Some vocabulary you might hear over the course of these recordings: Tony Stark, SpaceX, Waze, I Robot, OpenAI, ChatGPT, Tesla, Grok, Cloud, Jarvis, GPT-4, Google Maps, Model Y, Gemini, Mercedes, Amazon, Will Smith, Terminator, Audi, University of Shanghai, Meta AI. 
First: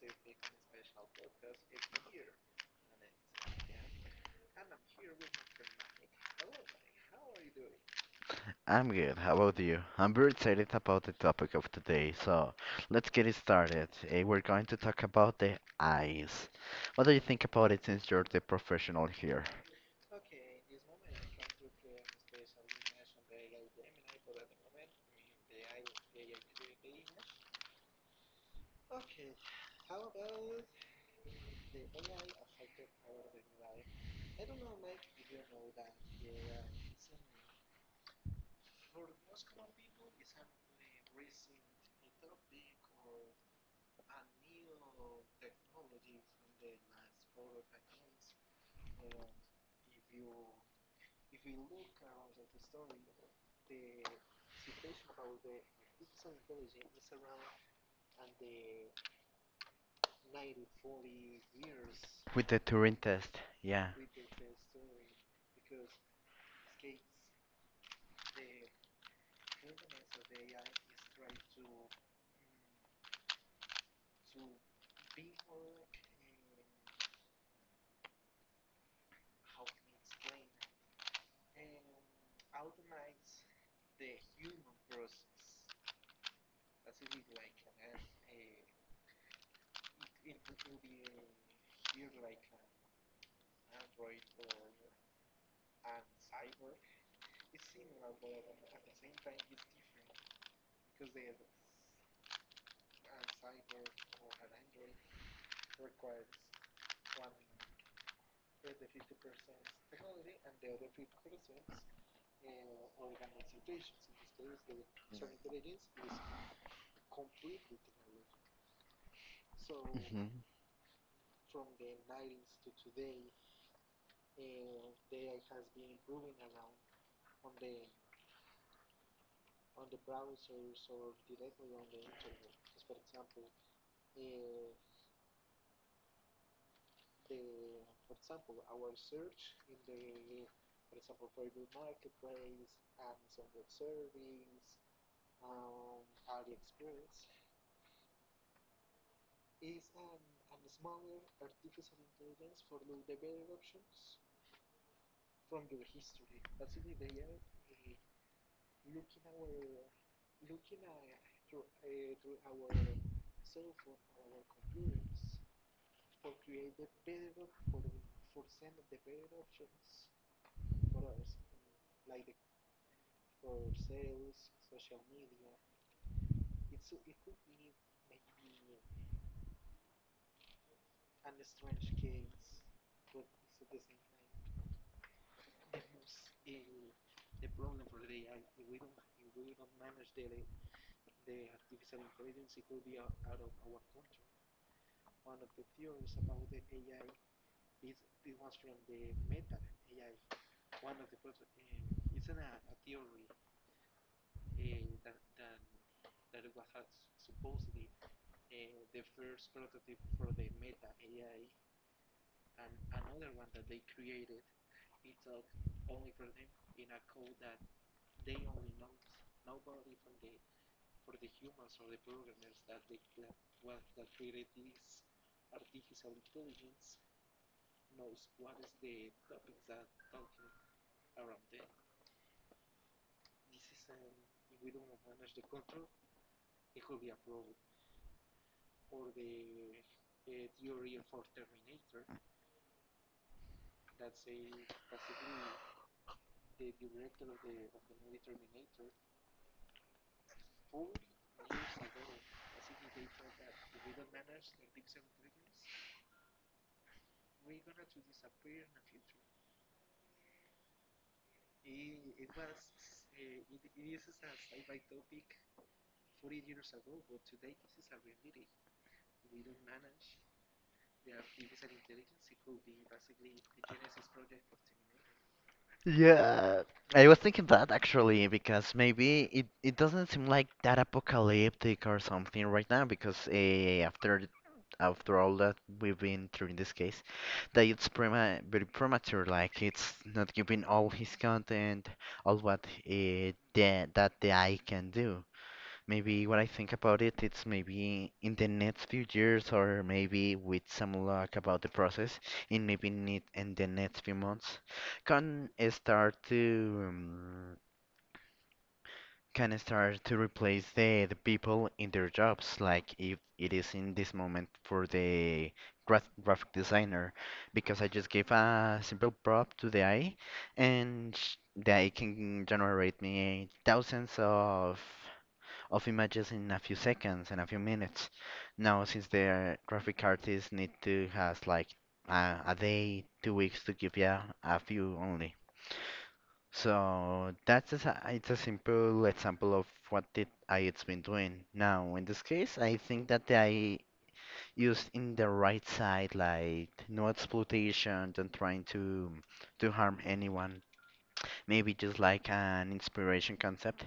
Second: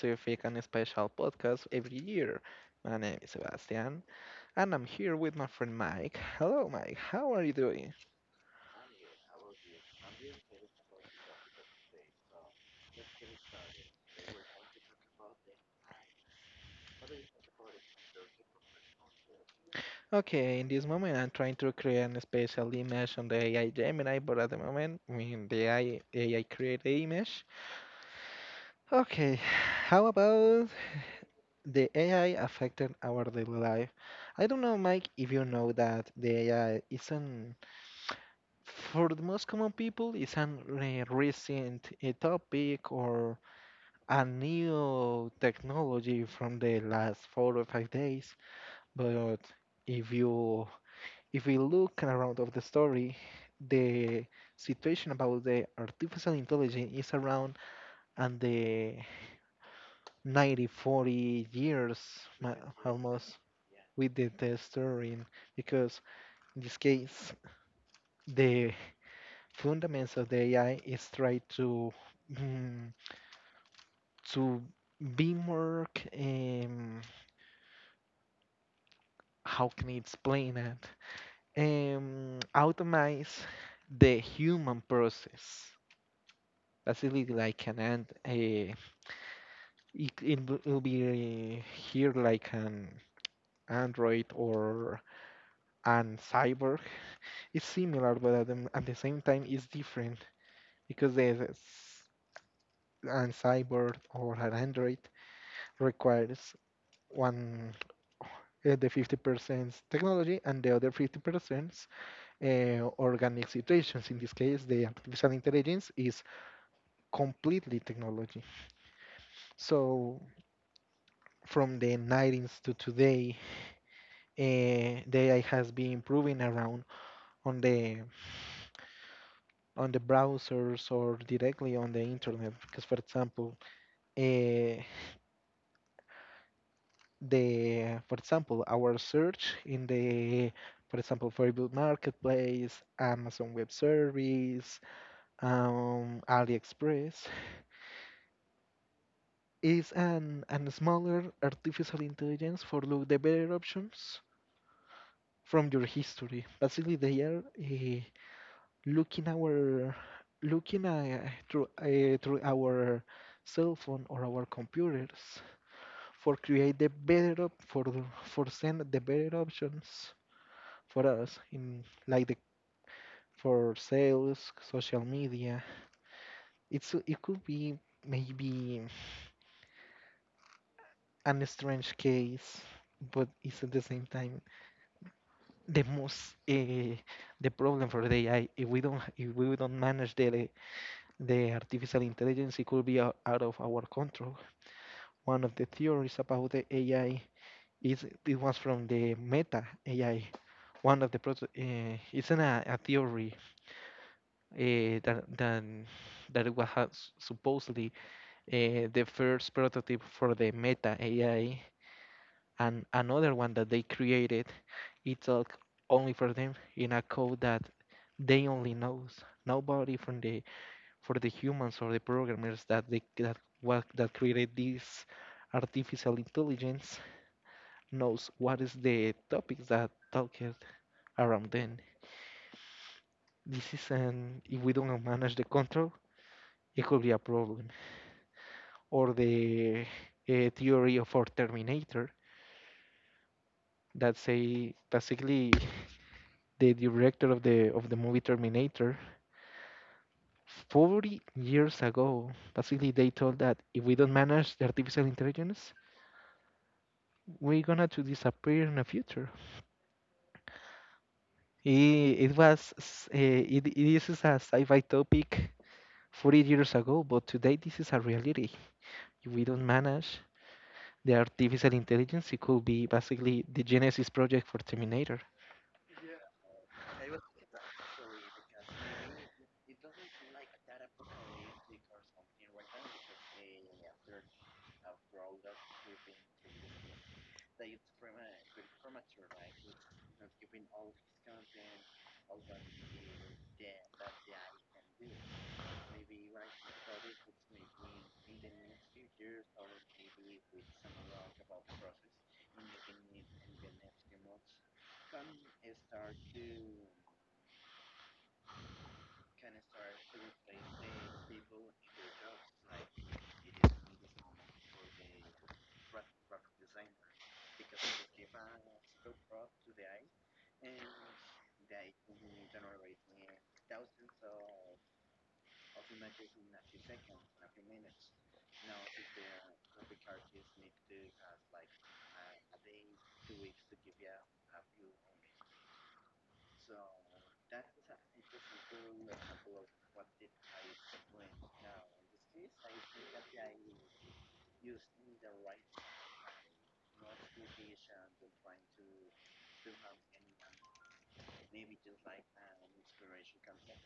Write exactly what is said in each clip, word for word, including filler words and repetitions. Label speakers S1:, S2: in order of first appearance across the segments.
S1: specific and special podcast every year. My name is Sebastian and I'm here with my friend Mike. Hello Mike, how are you doing?
S2: I'm good. How about you? I'm very excited about the topic of today, so let's get it started. Eh, We're going to talk about the eyes. What do you think about it since you're the professional here?
S1: Okay, in this moment I'm trying to create a special image on the A I Gemini, but at the moment, I mean the A I A I create the image. Okay, how about the A I affected our daily life? I don't know Mike if you know that the A I isn't for the most common people, it's a recent uh, topic or a new technology from the last four or five days. But if you if we look around of the story, the situation about the artificial intelligence is around and the ninety forty years
S2: With
S1: ma-
S2: the Turing
S1: almost
S2: test, yeah.
S1: with the, the story because in this case the Fundamentals of the A I is try to mm, to be more c- um, how can I explain it? Um, automate the human process. Basically, like an and uh, it it will will be here like an Android or an cyborg. It's similar, but at the, at the same time, it's different because the, an cyborg or an Android requires one uh, the fifty percent technology and the other fifty percent uh, organic situations. In this case, the artificial intelligence is completely technology. So
S2: Hmm.
S1: from the nineties to today, uh, the A I has been improving around on the on the browsers or directly on the internet. Because for example, uh, the for example our search in the for example, for Facebook Marketplace, Amazon Web Service, Um, AliExpress is an, an smaller artificial intelligence for look the better options from your history. Basically, they are uh, looking our looking uh, through uh, through our cell phone or our computers for create the better op for the- for send the better options for us in like the for sales, social media. It's it could be maybe. An strange case, but it's at the same time the most uh, the problem for the A I. If we don't if we don't manage the the artificial intelligence, it could be out, out of our control. One of the theories about the A I is it was from the Meta A I. One of the proto uh, it's an, a, a theory uh, that that that it was supposedly uh, the first prototype for the Meta A I, and another one that they created it's all only for them in a code that they only knows, nobody from the for the humans or the programmers that they that what that created this artificial intelligence knows what is the topics that talked around them. This is an, if we don't manage the control it could be a problem, or the uh, theory of our terminator that say basically the director of the of the movie Terminator forty years ago. Basically, they told that if we don't manage the artificial intelligence, we're gonna to disappear in the future. It, it was s- eh, it, it is a sci-fi topic forty years ago, but today this is a reality. If we don't manage the artificial intelligence, it could be basically the Genesis project for Terminator.
S2: Yeah, I was thinking that actually because maybe it, it doesn't seem like that apocalyptic or something right now because uh, after th- after all that we've been through in this case, that it's prema very premature, like it's not giving all his content, all what uh, the, that the eye can do. Maybe what I think about it, it's maybe in the next few years, or maybe with some luck about the process, and maybe need in the next few months, can start to um, can start to replace the the people in their jobs, like if it is in this moment for the graph graphic designer, because I just gave a simple prompt to the A I, and sh- the A I can generate me thousands of of images in a few seconds, in a few minutes. Now, since the graphic artists need to has like a, a day, two weeks to give you a few only. So that's just a, it's a simple example of what the it's been doing. Now, in this case, I think that I used in the right side, like no exploitation, don't trying to to harm anyone, maybe just like an inspiration concept,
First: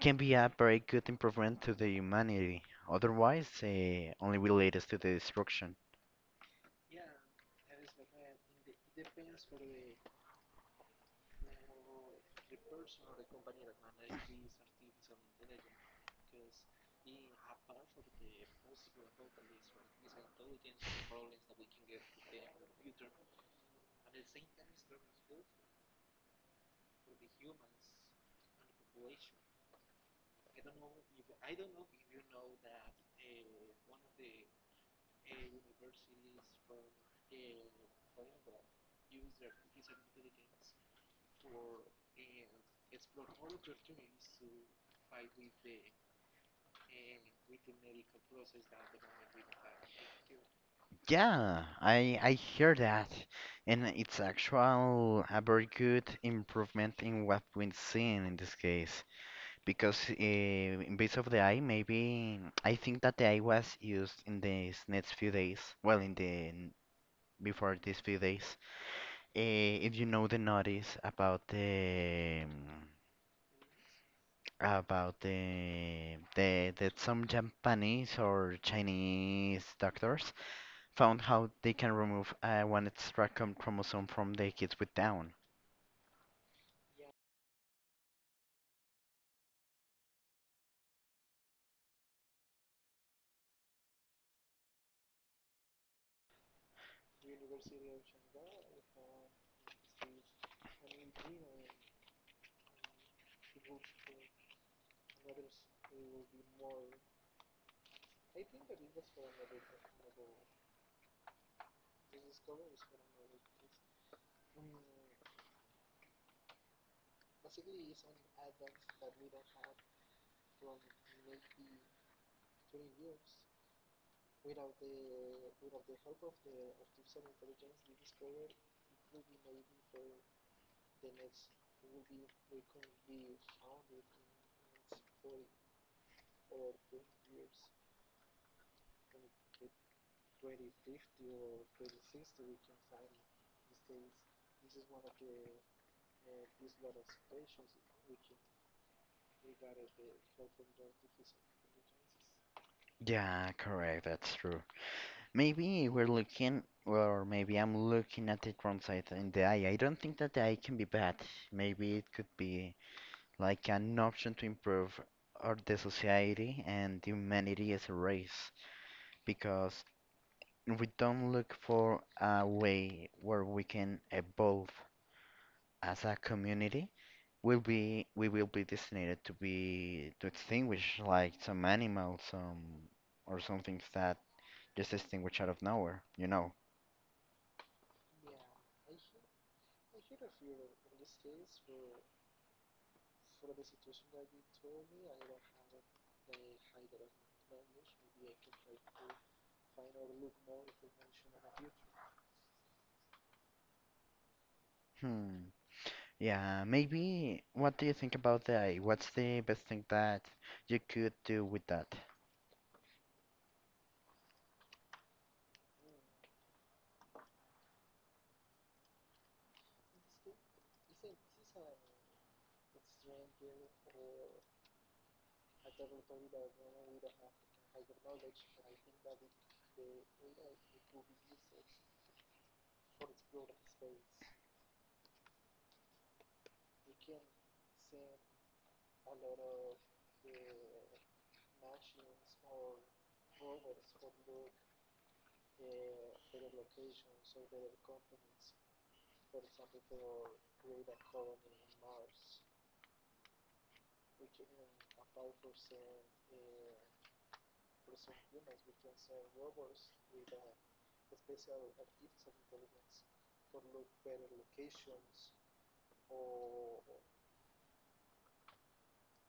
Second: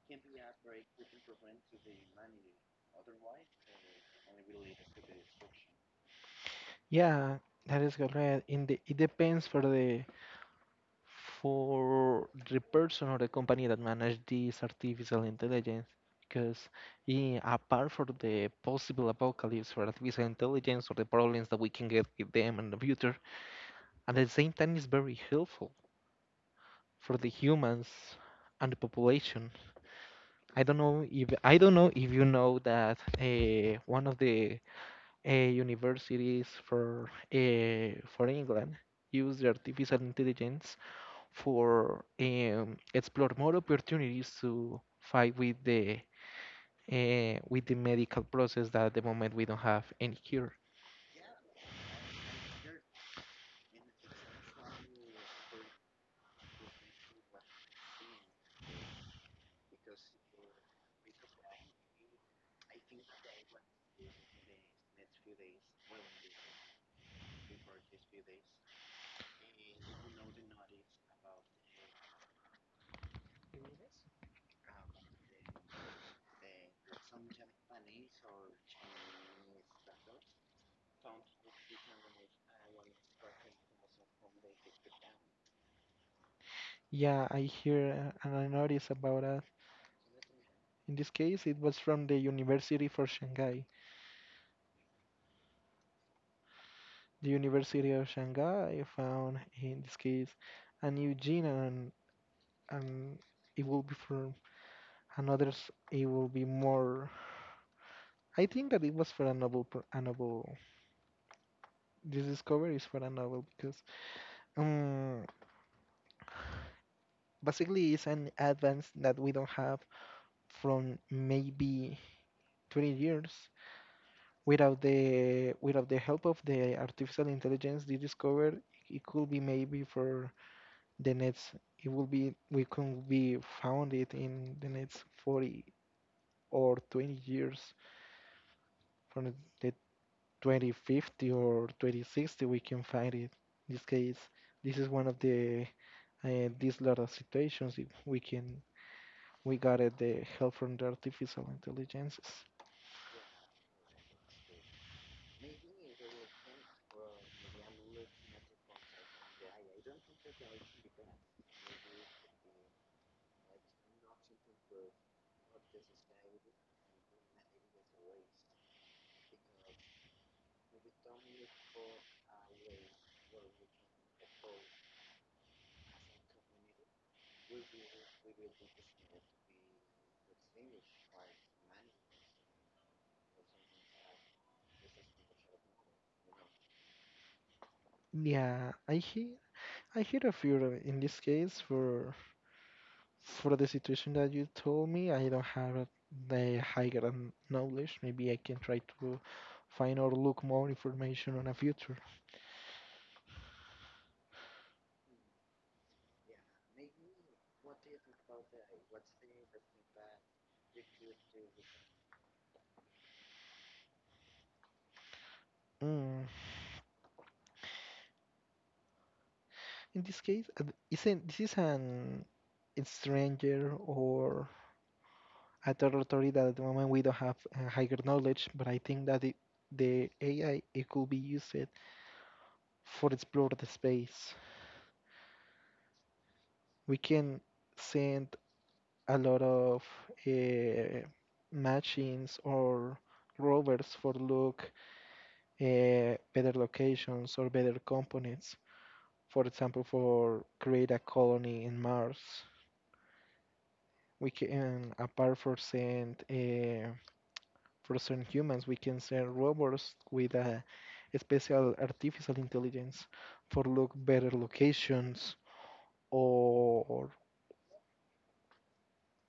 S2: can be a very good improvement to the humanity. Otherwise, uh, only will lead us to the destruction.
S1: Yeah, that is correct. In the, it depends for the for the person or the company that manage this artificial intelligence because eh, apart from the possible apocalypse for artificial intelligence or the problems that we can get with them in the future, at the same time it's very helpful for the humans and the population. i don't know if I don't know if you know that uh, one of the uh, universities for uh, for England use the artificial intelligence for um, explore more opportunities to fight with the uh, with the medical process that at the moment we don't have any cure.
S2: Yeah, I I hear that, and it's actual a very good improvement in what we've seen in this case. Because uh, in base of the eye, maybe I think that the eye was used in these next few days. Well, in the n- before these few days, uh, if you know the notice about the About the, the that some Japanese or Chinese doctors found how they can remove uh, one extra com- chromosome from the kids with Down.
S1: Yeah, I hear uh, and I notice about that. In this case, it was from the University for Shanghai. The University of Shanghai found, in this case, a new gene, and, and it will be from another. It will be more. I think that it was for a novel. pro- A novel. This discovery is for a novel because. um. basically it's an advance that we don't have from maybe twenty years without the without the help of the artificial intelligence they discovered it could be maybe for the next, it will be, we could be found it in the next forty or twenty years from the twenty fifty or twenty sixty we can find it. In this case, this is one of the uh, these lot of situations if we can, we got it, the help from the artificial intelligences.
S2: Yeah, correct, that's true. Maybe we're looking, or maybe I'm looking at it wrong side in the eye. I don't think that the eye can be bad. Maybe it could be like an option to improve or the society and humanity as a race. Because we don't look for a way where we can evolve as a community. We'll be we will be destined to be to extinguish like some animals, some or some things that just extinguish out of nowhere, you know.
S1: Yeah, I hear, I hear a few. Of- in this case for for the situation that you told me. I don't have a- The higher n- knowledge. Maybe I can try to find or look more information on a future.
S2: Hmm. Yeah, maybe what do you think about that? What's the best thing that you could do with that?
S1: Mm. In this case, uh, isn't this is an a stranger or a territory that at the moment we don't have uh, higher knowledge, but I think that it, the A I it could be used for explore the space. We can send a lot of uh, machines or rovers for look uh, better locations or better components. For example, for create a colony in Mars, we can apart for send uh, for certain humans, we can send robots with a special artificial intelligence for look better locations or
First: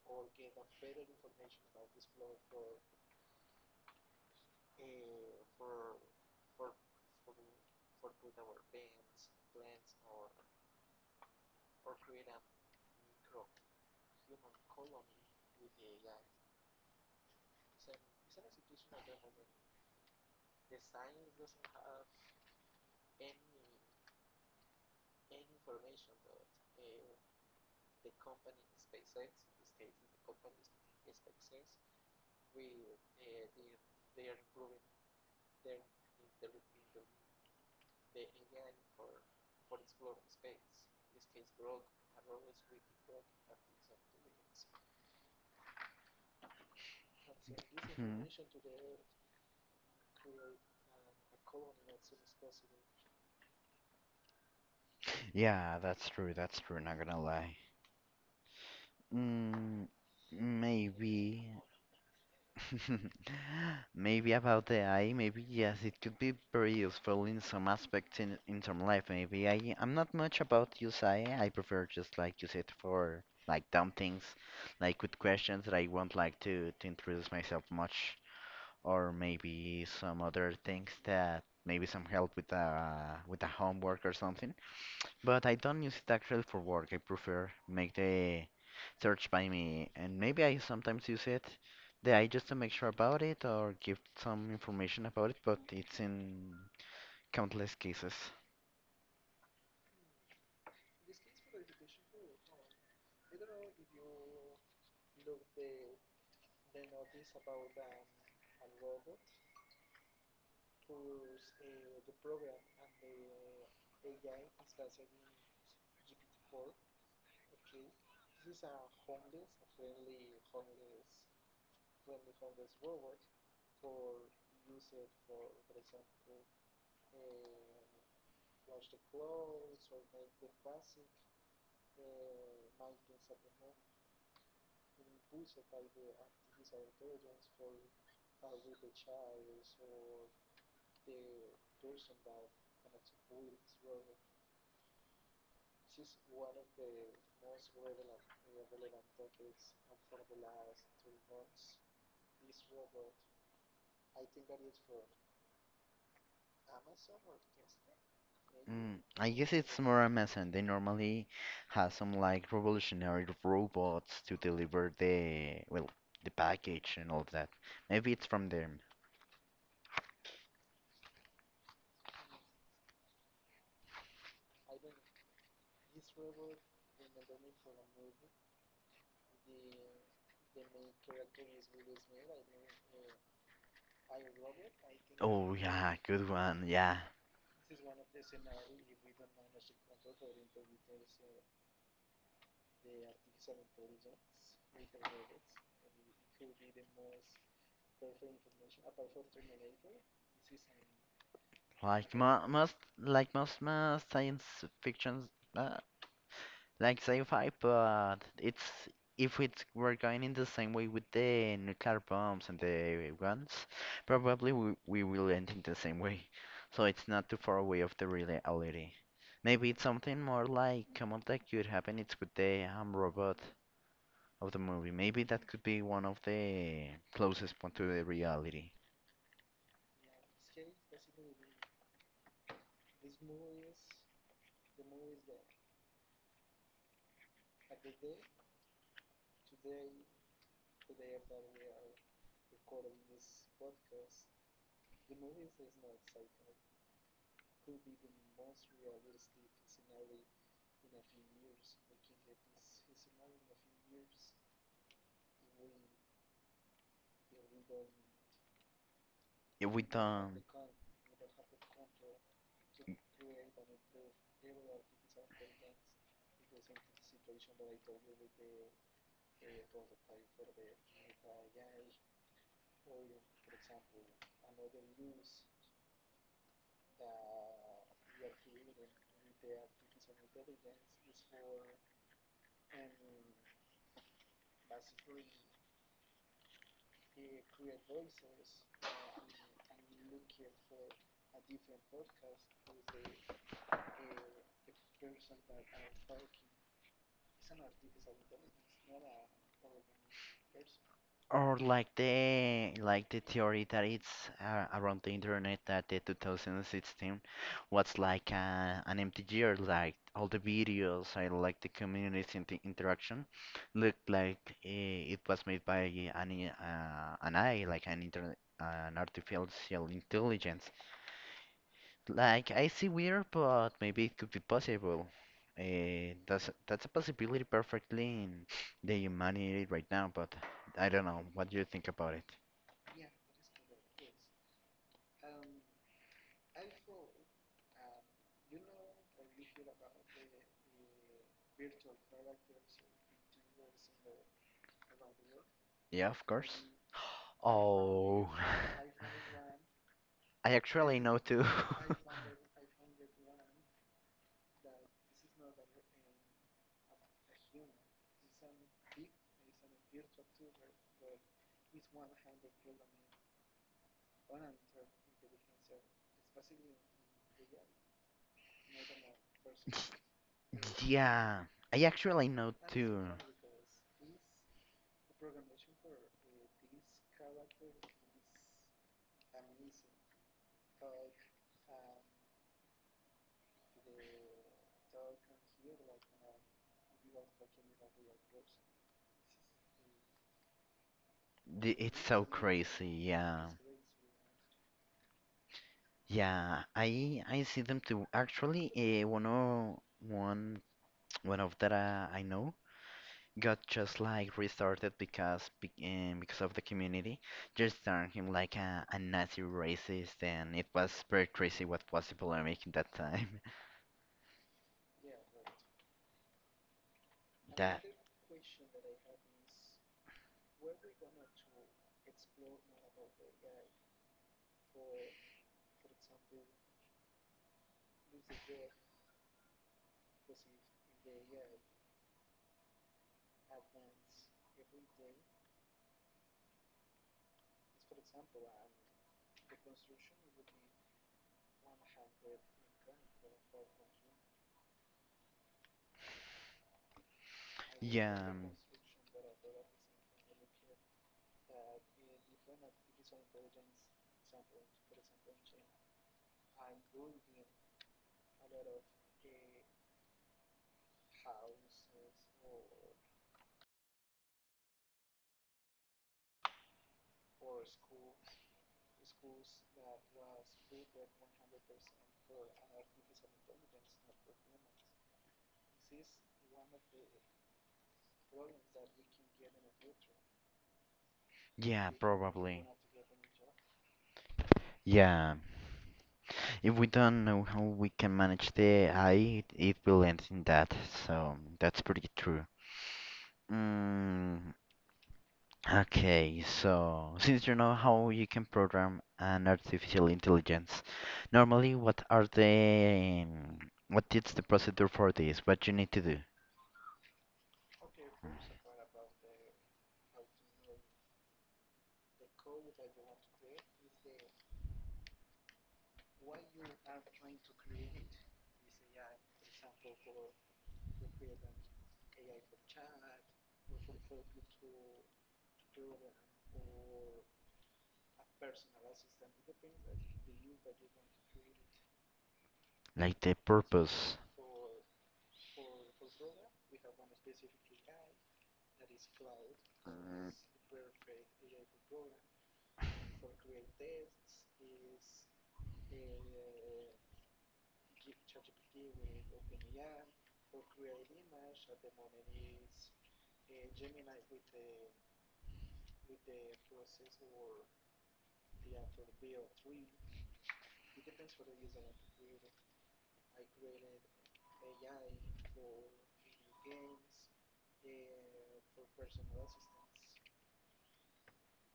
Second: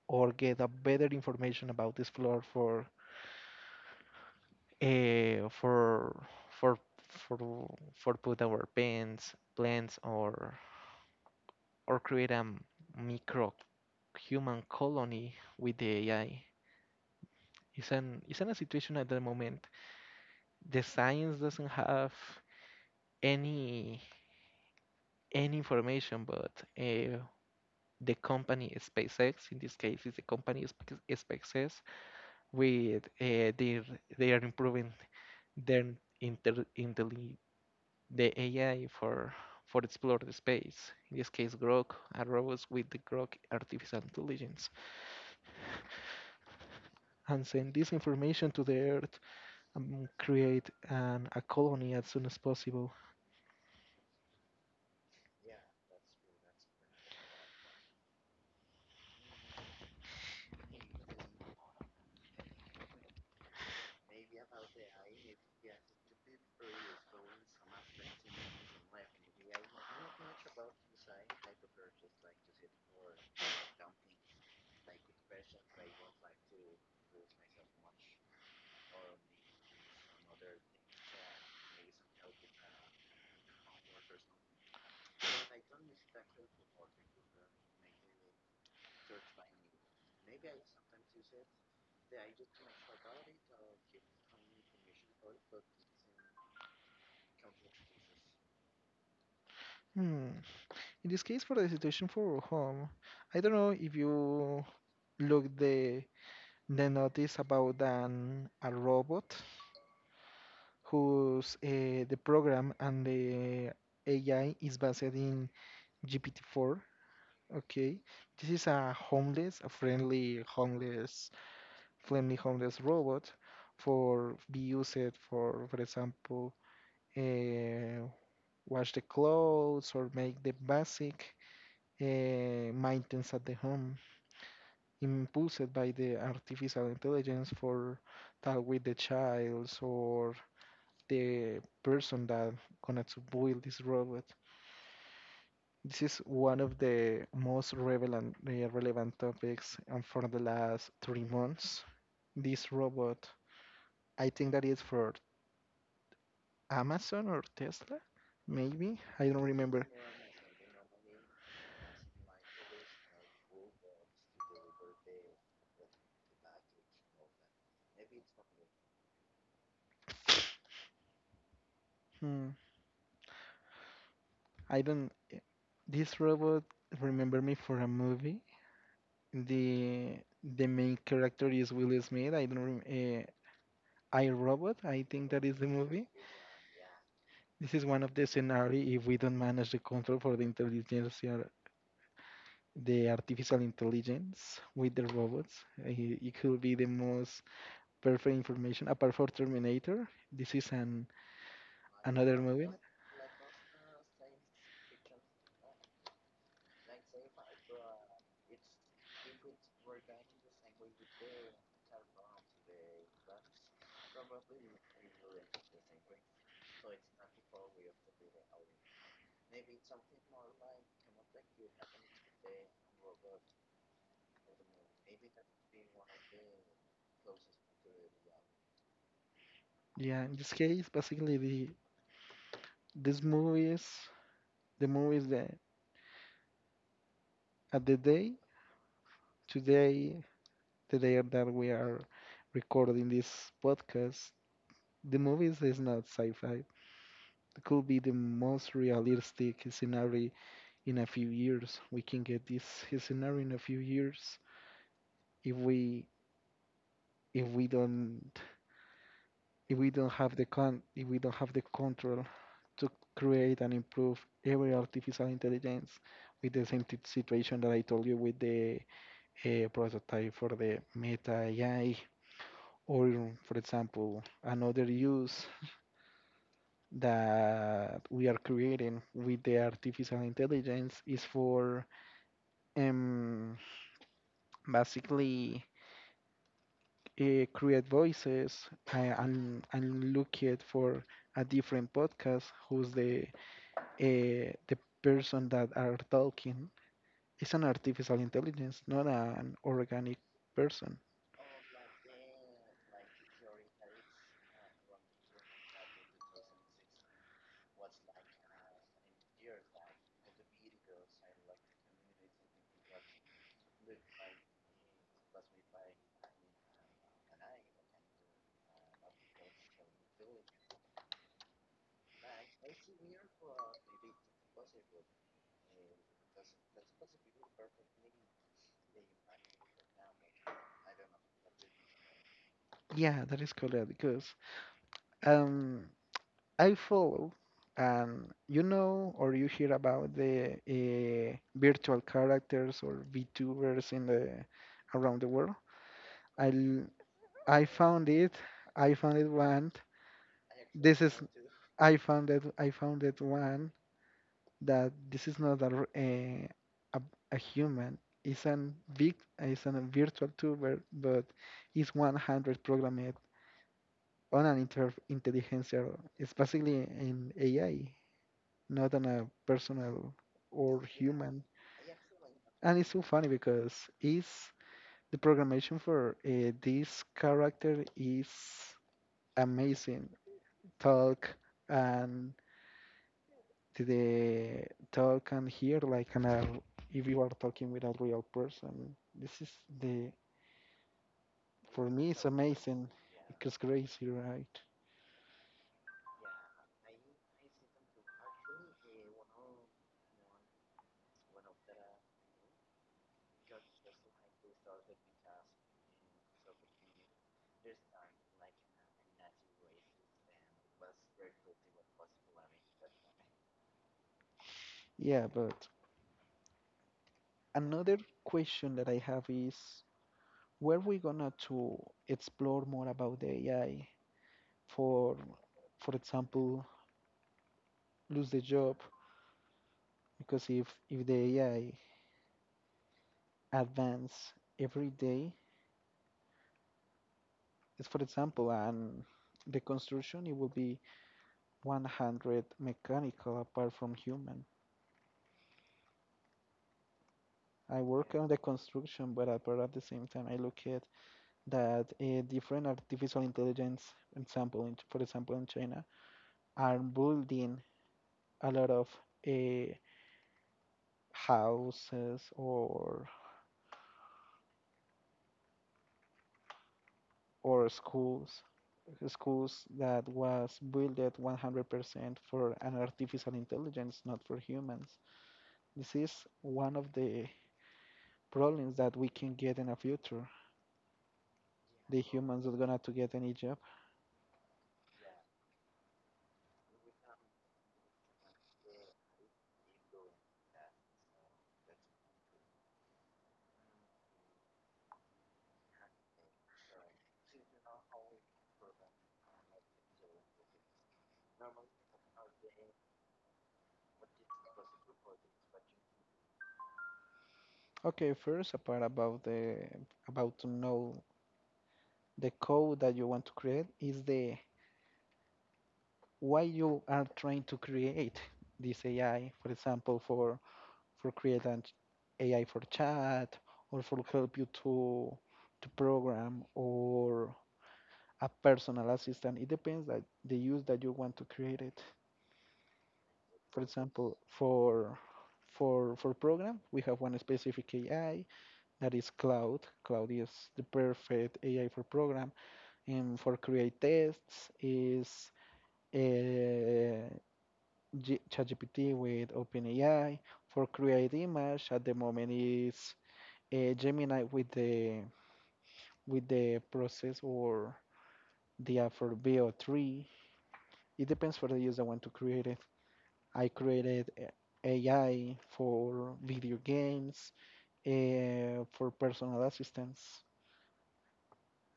S1: or get a better information about this floor for uh, for for for for put our pens plants or or create a micro human colony with the A I. It's an it's in a situation at the moment. The science doesn't have any any information, but uh, the company SpaceX, in this case, is the company SpaceX, with uh, their they are improving then inter intel the A I for for explore the space, in this case Grok, a robot with the Grok artificial intelligence, and send this
S2: Hmm.
S1: information to the Earth and create an, a colony as soon as possible.
S2: Yeah, that's true, that's true, not gonna lie. Mm, maybe. Maybe about the A I, maybe yes, it could be very useful in some aspects in, in some life. Maybe I I'm not much about use A I. I I prefer just like use it for like dumb things, like with questions that I won't like to to introduce myself much, or maybe some other things that maybe some help with uh with a homework or something. But I don't use it actually for work. I prefer make the search by me, and maybe I sometimes use it. The I just to make sure about it or give some information about it, but it's in countless cases.
S1: Hmm. In this case, for the situation for home, I don't know if you look the the notice about an a robot whose uh, the program and the A I is based in G P T four. Okay, this is a homeless, a friendly homeless, friendly homeless robot for be used for, for example, uh, wash the clothes or make the basic uh, maintenance at the home, impulsed by the artificial intelligence for talk with the child or the person that gonna to build this robot. This is one of the most relevant, uh, relevant topics and for the last three months. This robot, I think that is for Amazon or Tesla, maybe.
S2: Mm,
S1: I
S2: I
S1: don't
S2: guess it's
S1: remember.
S2: more Amazon. They normally have some like revolutionary robots to deliver the well, the package and all that. Maybe it's from them.
S1: Hmm. I don't. Eh, This robot remember me for a movie. The the main character is Will Smith. I don't. Rem, uh, I Robot. I think that is
S2: Oh
S1: the
S2: yeah,
S1: movie.
S2: good one. Yeah.
S1: This is one of the scenario if we don't manage the control for the intelligence the artificial intelligence with the robots. Uh, It could be the most perfect information apart from Terminator. This is an
S2: Like
S1: another
S2: mo
S1: movie.
S2: most, like most uh, science fictions, uh, like sci-fi, but it's if it were going in the same way with the nuclear bombs and the guns, probably we, we will end in the same way. So it's not too far away of the reality. Maybe it's something more like common that could happen. It's with the um, robot of the movie. Maybe that could be one of the closest one to the reality.
S1: Yeah, in this case, basically the this movie is the movies that at the day today the day that we are recording this podcast. The movies is not sci-fi. It could be the most realistic scenario in a few years. We can get this scenario in a few years if we if we don't
S2: If
S1: if
S2: we
S1: we don't have
S2: don't.
S1: the con if we don't have the control to create and improve every artificial intelligence with the same t- situation that I told you with the uh, prototype for the Meta A I, or for example, another use that we are creating with the artificial intelligence is for um, basically uh, create voices uh, and and look it for a different podcast who's the uh, the person that are talking, it's an artificial intelligence not an organic person.
S2: Or like the like the theory that it's uh, around the internet that the twenty sixteen was like uh, an empty year, like all the videos and like the communities in the interaction looked like eh, it was made by an i- uh, an A I, like an inter an artificial intelligence. Like I see weird, but maybe it could be possible. Uh, that's that's a possibility perfectly in the humanity right now, but I don't know. What do you think about it?
S1: Yeah, that is correct because um I follow, and you know or you hear about the uh, virtual characters or vtubers in the around the world.
S2: Yeah, of
S1: i
S2: course.
S1: l- I found
S2: Oh,
S1: it, I found it one.
S2: I actually
S1: This is,
S2: know too.
S1: I found that, I found that one that this is not a r- a, a, a human. It's an big it's a virtual tuber, but it's one hundred programmed on an inter intelligence. It's basically an A I, not on a personal or human.
S2: Yeah, I actually know
S1: And it's so
S2: too.
S1: funny because it's the programmation for uh, this character is amazing. Talk and to the talk and hear like an, a, if you are talking with a real person. This is the,
S2: The-
S1: for
S2: It's
S1: me it's
S2: so
S1: amazing
S2: crazy. Yeah,
S1: because crazy, right?
S2: yeah. I I see them too. Actually, uh, one of one one of that uh, I know. Got just like restarted because be- um, because of the community just turned him like a, a Nazi racist and it was very crazy what was people are making that time.
S1: Yeah, but
S2: That
S1: another question that I have is where we gonna to explore more about the A I for for example lose the job, because if if the A I advance every day, it's for example and the construction it will be one hundred mechanical apart from human. I work
S2: yeah
S1: on the
S2: um,
S1: construction, but, at- but at the same time, I look at that uh, different artificial intelligence example, in, for example, in China, are building a lot of uh, houses or or schools, schools that was built one hundred percent for an artificial intelligence, not for humans. This is one of the problems that we can get in the future.
S2: yeah
S1: The humans are
S2: probably
S1: gonna to get any job.
S2: yeah. If we don't know how we can manage the A I, it, it will end in that. So that's pretty true. Mm, okay, so since you know how you can program an artificial intelligence, normally what are the um, what is the procedure for this? What you need to do?
S1: Okay, first a part about the about to know the code that you want to create is the why you are trying to create this A I, for example, for for create an A I for chat or for help you to to program or a personal assistant. It depends that the use that you want to create it.
S2: Like the
S1: For example,
S2: purpose?
S1: for for for program, we have one specific A I that is Cloud. Cloud is the perfect A I for program. And for create tests is uh, ChatGPT with OpenAI. For create image, at the moment is uh, Gemini with the with the process or the app for B O three. It depends for the user want to create it. I created uh, A I for video games, uh, for personal assistance.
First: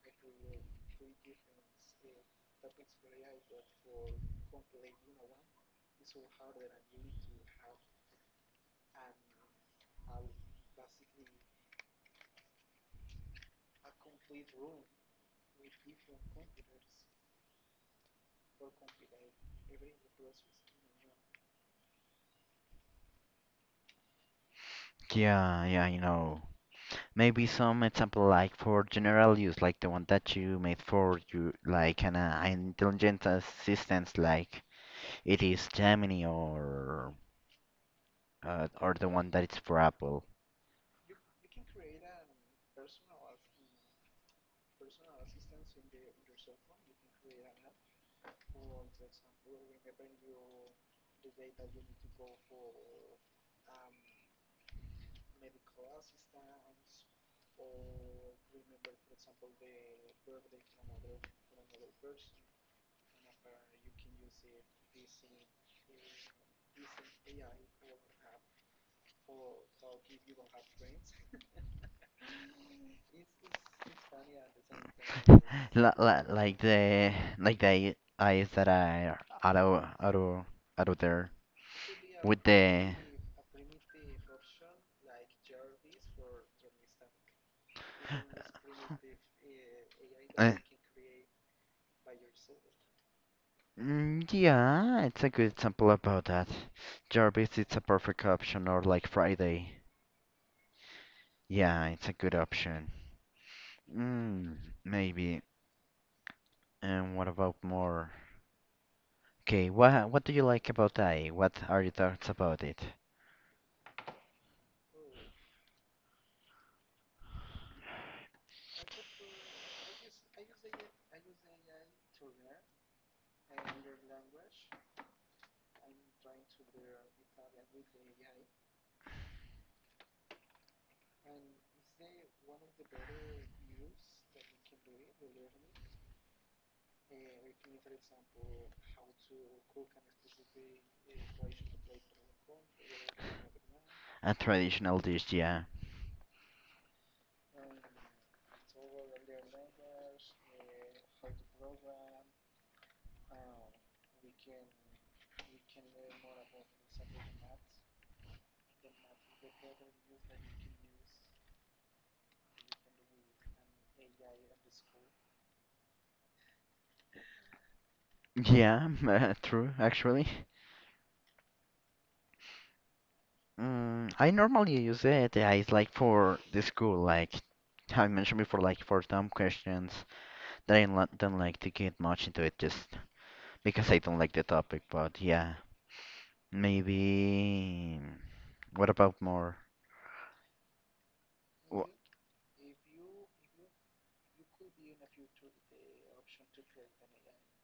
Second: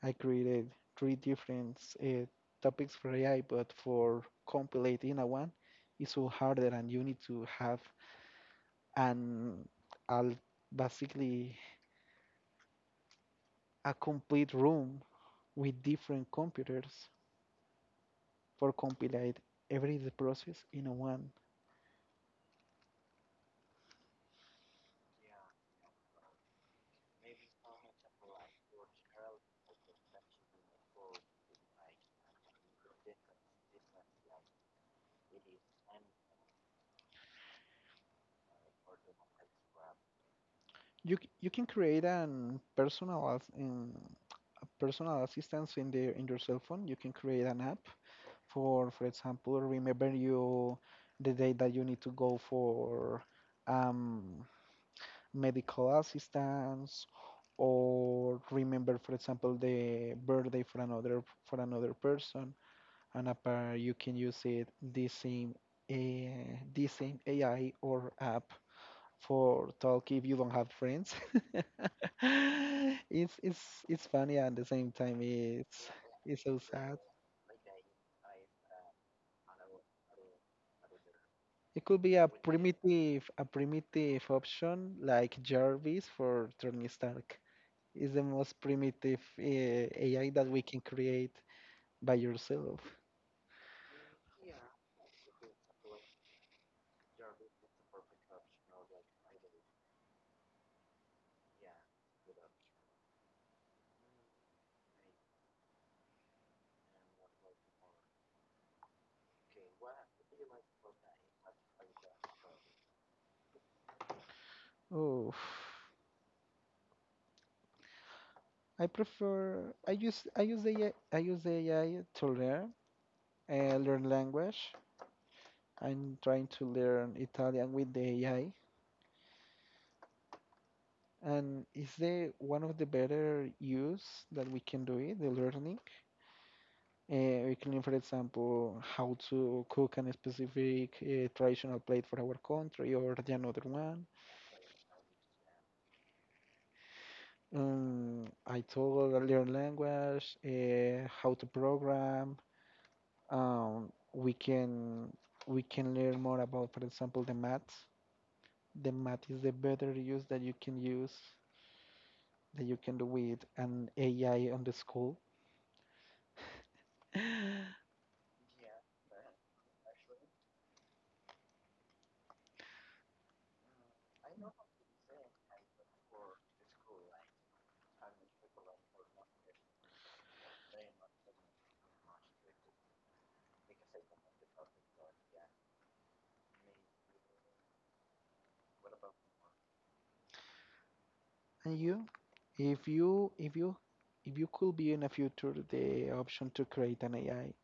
S1: I created three different uh, topics for A I, but for compilating a one, it's so harder, and you need to have an will basically a complete room with different computers for compilate every the process in a one.
S2: Yeah, yeah, I know. Maybe some example like for general use, like the one that you made for you, like an uh, intelligent assistant, like it is Gemini or uh, or the one that is for Apple.
S1: You you can create an personal as- um, a personal assistance in the in your cell phone. You can create an app for for example remember you the day that you need to go for um medical assistance or remember for example the birthday for another for another person and apart you can use it this same uh, this same A I or app for talk if you don't have friends it's it's it's funny and at the same time it's
S2: Li- li-
S1: it's so
S2: like
S1: sad.
S2: the like the eyes that are out of out of out of there
S1: It could be a
S2: with the
S1: primitive, a primitive option like Jarvis for Tony Stark. It's the most primitive uh, A I that
S2: uh,
S1: we can create by yourself.
S2: mm, yeah, it's a good example about that. Jarvis it's a perfect option or like Friday. Yeah, it's a good option. Mm, maybe. And what about more? Okay, what what do you like about Thai? What are your thoughts about it?
S1: Oh, I prefer. I use I use the A I, I I use the A I to learn uh, learn language. I'm trying to learn Italian with the A I, and it's the one of the better use that we can do it, the learning. Uh, we can, learn, for example, how to cook a specific uh, traditional plate for our country or the another one.
S2: A traditional dish, yeah.
S1: Um, I told learn language, uh, how to program. Um, we can we can learn more about, for example, the math. The math is the better use that you can use that you can do with an A I on the school.
S2: Yeah, uh, true, actually. Mm, I normally use it. Yeah, it's like for the school, like how I mentioned before, like for some questions that I lo- don't like to get much into it, just because I don't like the topic. But yeah, maybe. What about more?
S1: And
S2: Wh-
S1: you, if you if you if you could be in the future the option to create an A I,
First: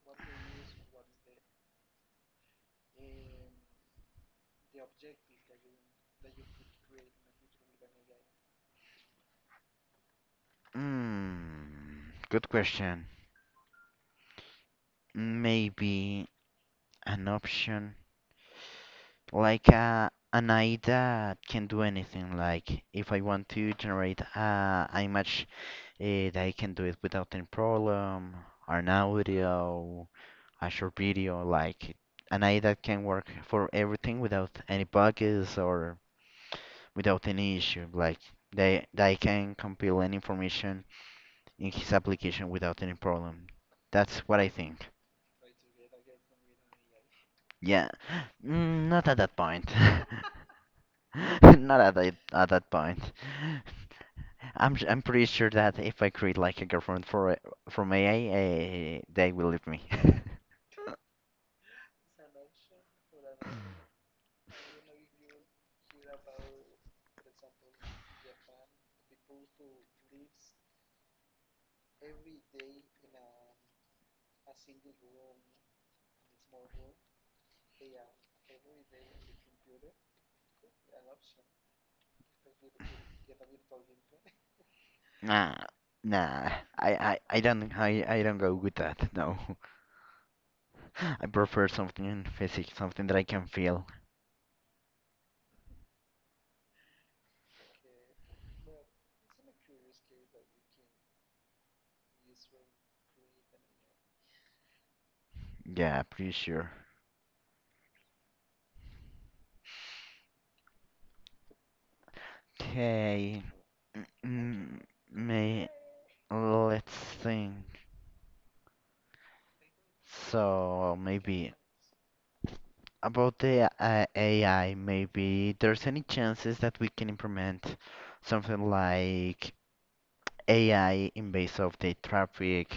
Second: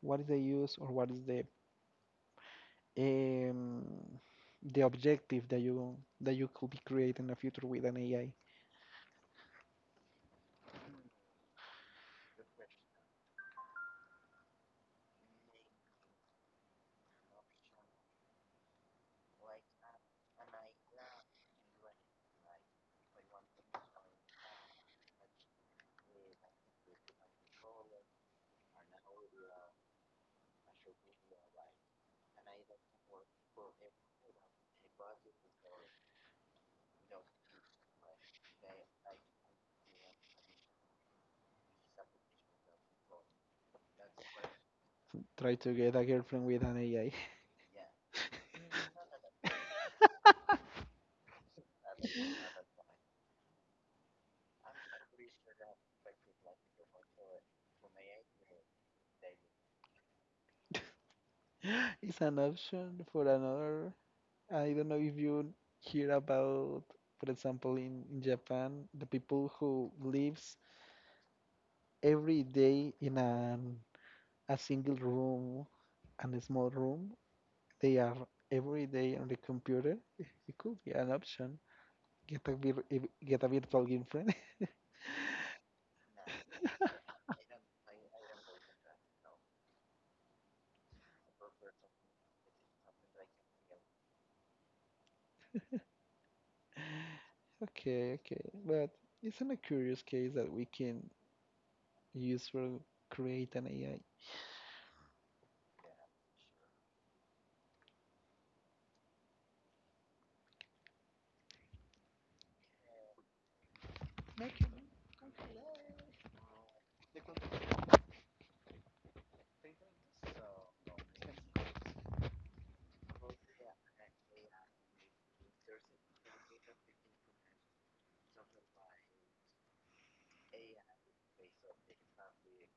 S1: what is the use or what is the um, the objective that you that you could be creating in the future with an A I?
S2: Mm, good question. Maybe an option, like uh, an A I that can do anything. Like if I want to generate uh, an image, uh, that I can do it without any problem, or an audio, a short video, like an A I that can work for everything without any bugs or without any issue. Like they they can compile any information in his application without any problem. That's what I think.
S1: Try to get a girlfriend with an A I.
S2: Yeah, mm, not at that point. Not at that, at that point. I'm s- I'm pretty sure that if I create like a girlfriend for a- from A I, uh, they will leave me.
S1: It's an option for another. I don't know if you hear about, for example, in, in Japan, the people who lives every day in an a single room, and a small room. They are every day on the computer. It could be an option get a vir- get a virtual girlfriend.
S2: Nah, nah. I, I, I don't I, I don't go with that. No, I prefer something physical, something that I can feel.
S1: Okay, okay. But isn't a curious case that we can use for create an A I?
S2: Yeah, pretty sure. Okay, mm, may let's think. So maybe about the uh, A I, maybe there's any chances that we can implement something like A I in base of the traffic,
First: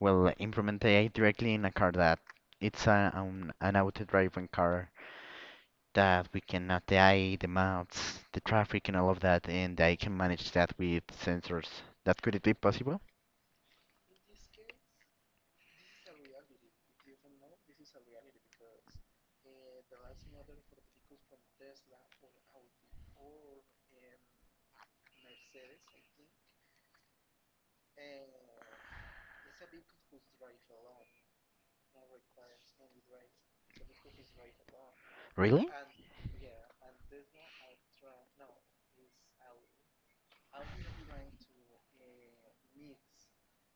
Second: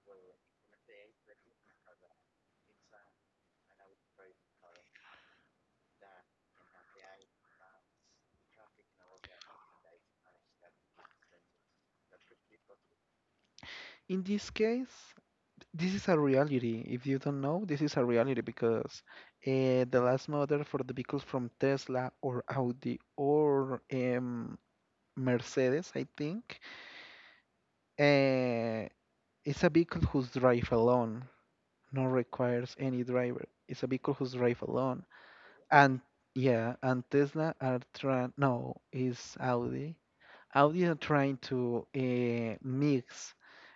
S2: will implement A I directly in a car that it's a, um, an auto-driving car that we can add the A I, the maps, the traffic, and all of that, and I can manage that with sensors. That could it be possible?
S1: In this case, this is a reality. If you don't know, this is a reality because uh, the last model for the vehicles from Tesla or Audi or um, Mercedes, I think, uh, it's a vehicle who's drive alone, no requires any driver. It's a vehicle who's drive alone.
S2: Really?
S1: And yeah, and Tesla are trying, no, is Audi. Audi are trying to uh, mix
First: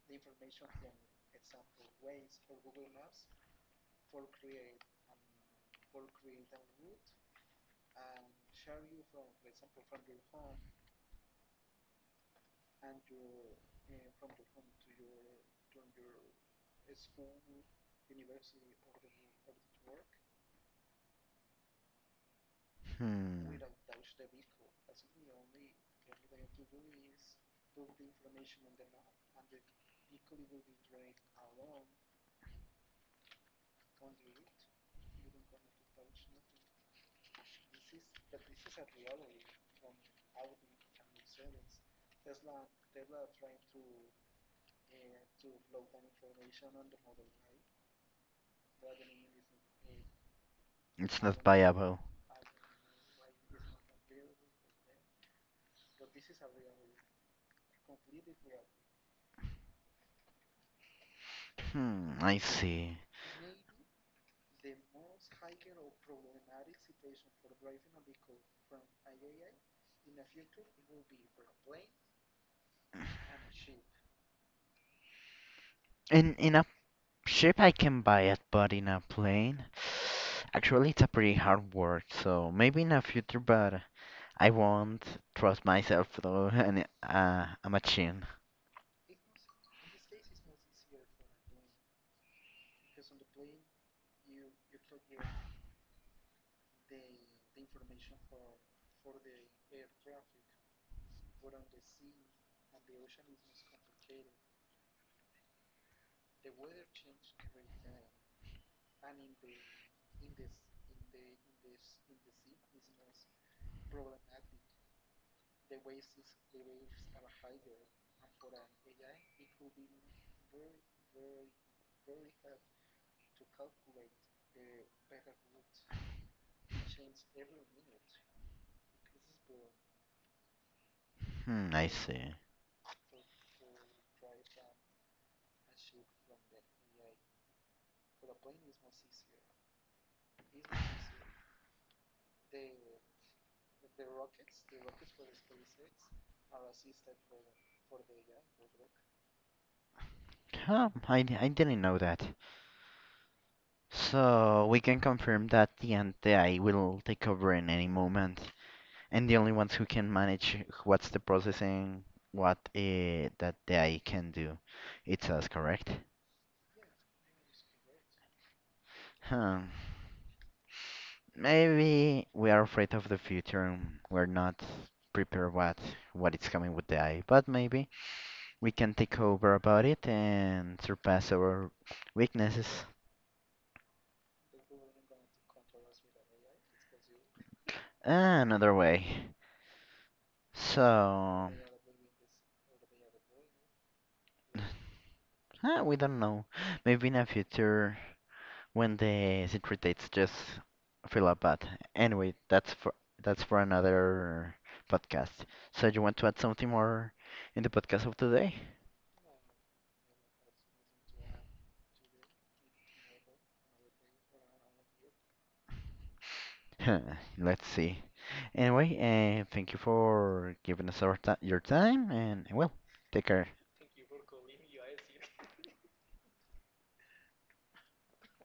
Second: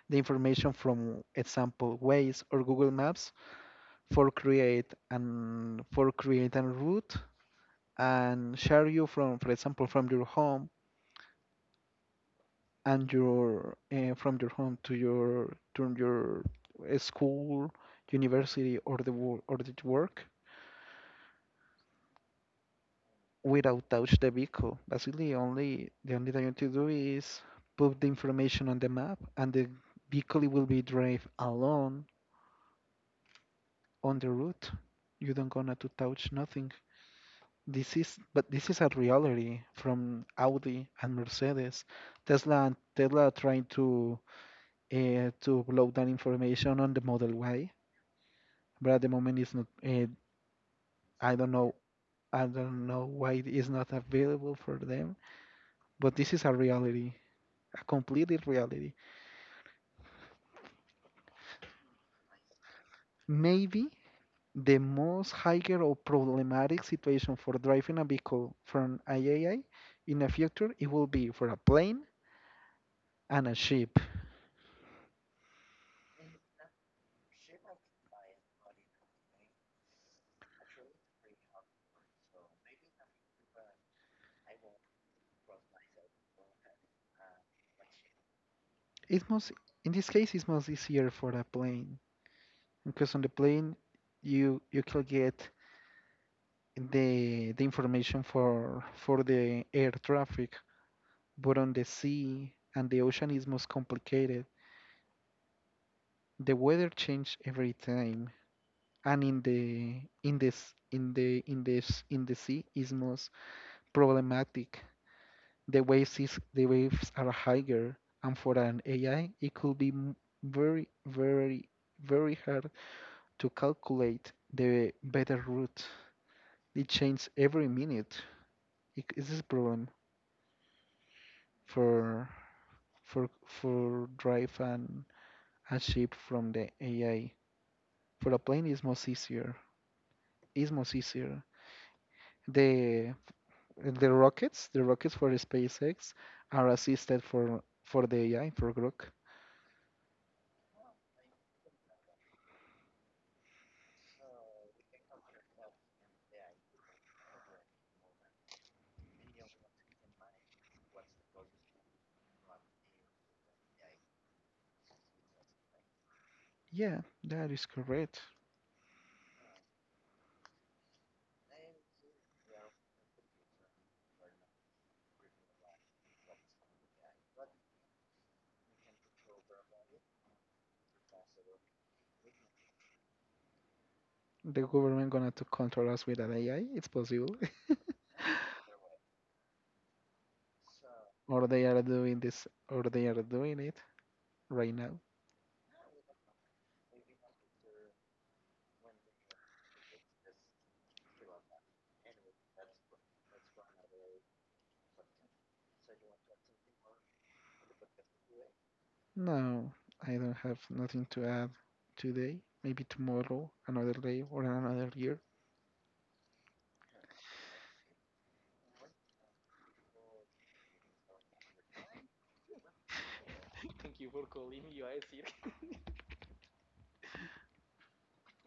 S1: the information from example Waze or Google Maps for create and for create a route and share you from, for example, from your home and your uh, from your home to your to your uh, school, university or the wo- or the work
S2: Hmm,
S1: without touch the vehicle. Basically, only the only thing you need to do is put the information on the map, and the vehicle will be drive alone on the route. You don't gonna to touch nothing. This is, but this is a reality from Audi and Mercedes. Tesla and Tesla are trying to uh, to upload that information on the Model Y, but at the moment it's not. Uh,
S2: it's
S1: I
S2: not
S1: don't know.
S2: viable.
S1: I don't know why it is not available for them. But this is a reality, a completely reality.
S2: Hmm, I see.
S1: Maybe the most higher or problematic situation for driving a vehicle from I A I in the future, it will be for a plane and a ship.
S2: In in a ship I can buy it, but in a plane, actually it's a pretty hard work. So maybe in a future, but I won't trust myself through an, uh, a machine.
S1: It must, in this case, it's much easier for a plane because on the plane you you can get the the information for for the air traffic, but on the sea and the ocean is most complicated. The weather change every time, and in the in this in the in this in the sea is most problematic. The waves is the waves are higher, and for an A I, it could be m- very very very hard to calculate the better route. It changes every minute. It is a problem
S2: Hmm, I
S1: for
S2: see.
S1: for for drive and a ship from the A I. For a plane, is much easier. Is much easier. The the rockets, the rockets for SpaceX are assisted for for the A I for Grok.
S2: Huh, I, I didn't know that. So we can confirm that the anti will take over in any moment, and the only ones who can manage what's the processing, what uh, that the A I can do, it's us, correct?
S1: Yeah, that is correct.
S2: Huh. Maybe we are afraid of the future and we're not prepared what what is coming with the A I, but maybe. We can take over about it and surpass our weaknesses
S1: The government gonna to control us with an A I. It's possible,
S2: another way.
S1: or
S2: So,
S1: they are doing this, or they are doing it right now.
S2: ah, we don't know. Maybe in the future when the secret dates just fill up. But anyway, that's for that's for another podcast. So, you want to add something more in the podcast of today?
S1: No, I don't have nothing to add today. Maybe tomorrow, another day, or another year.
S2: Let's see. Anyway, uh, thank you for giving us our your time, and well, take care.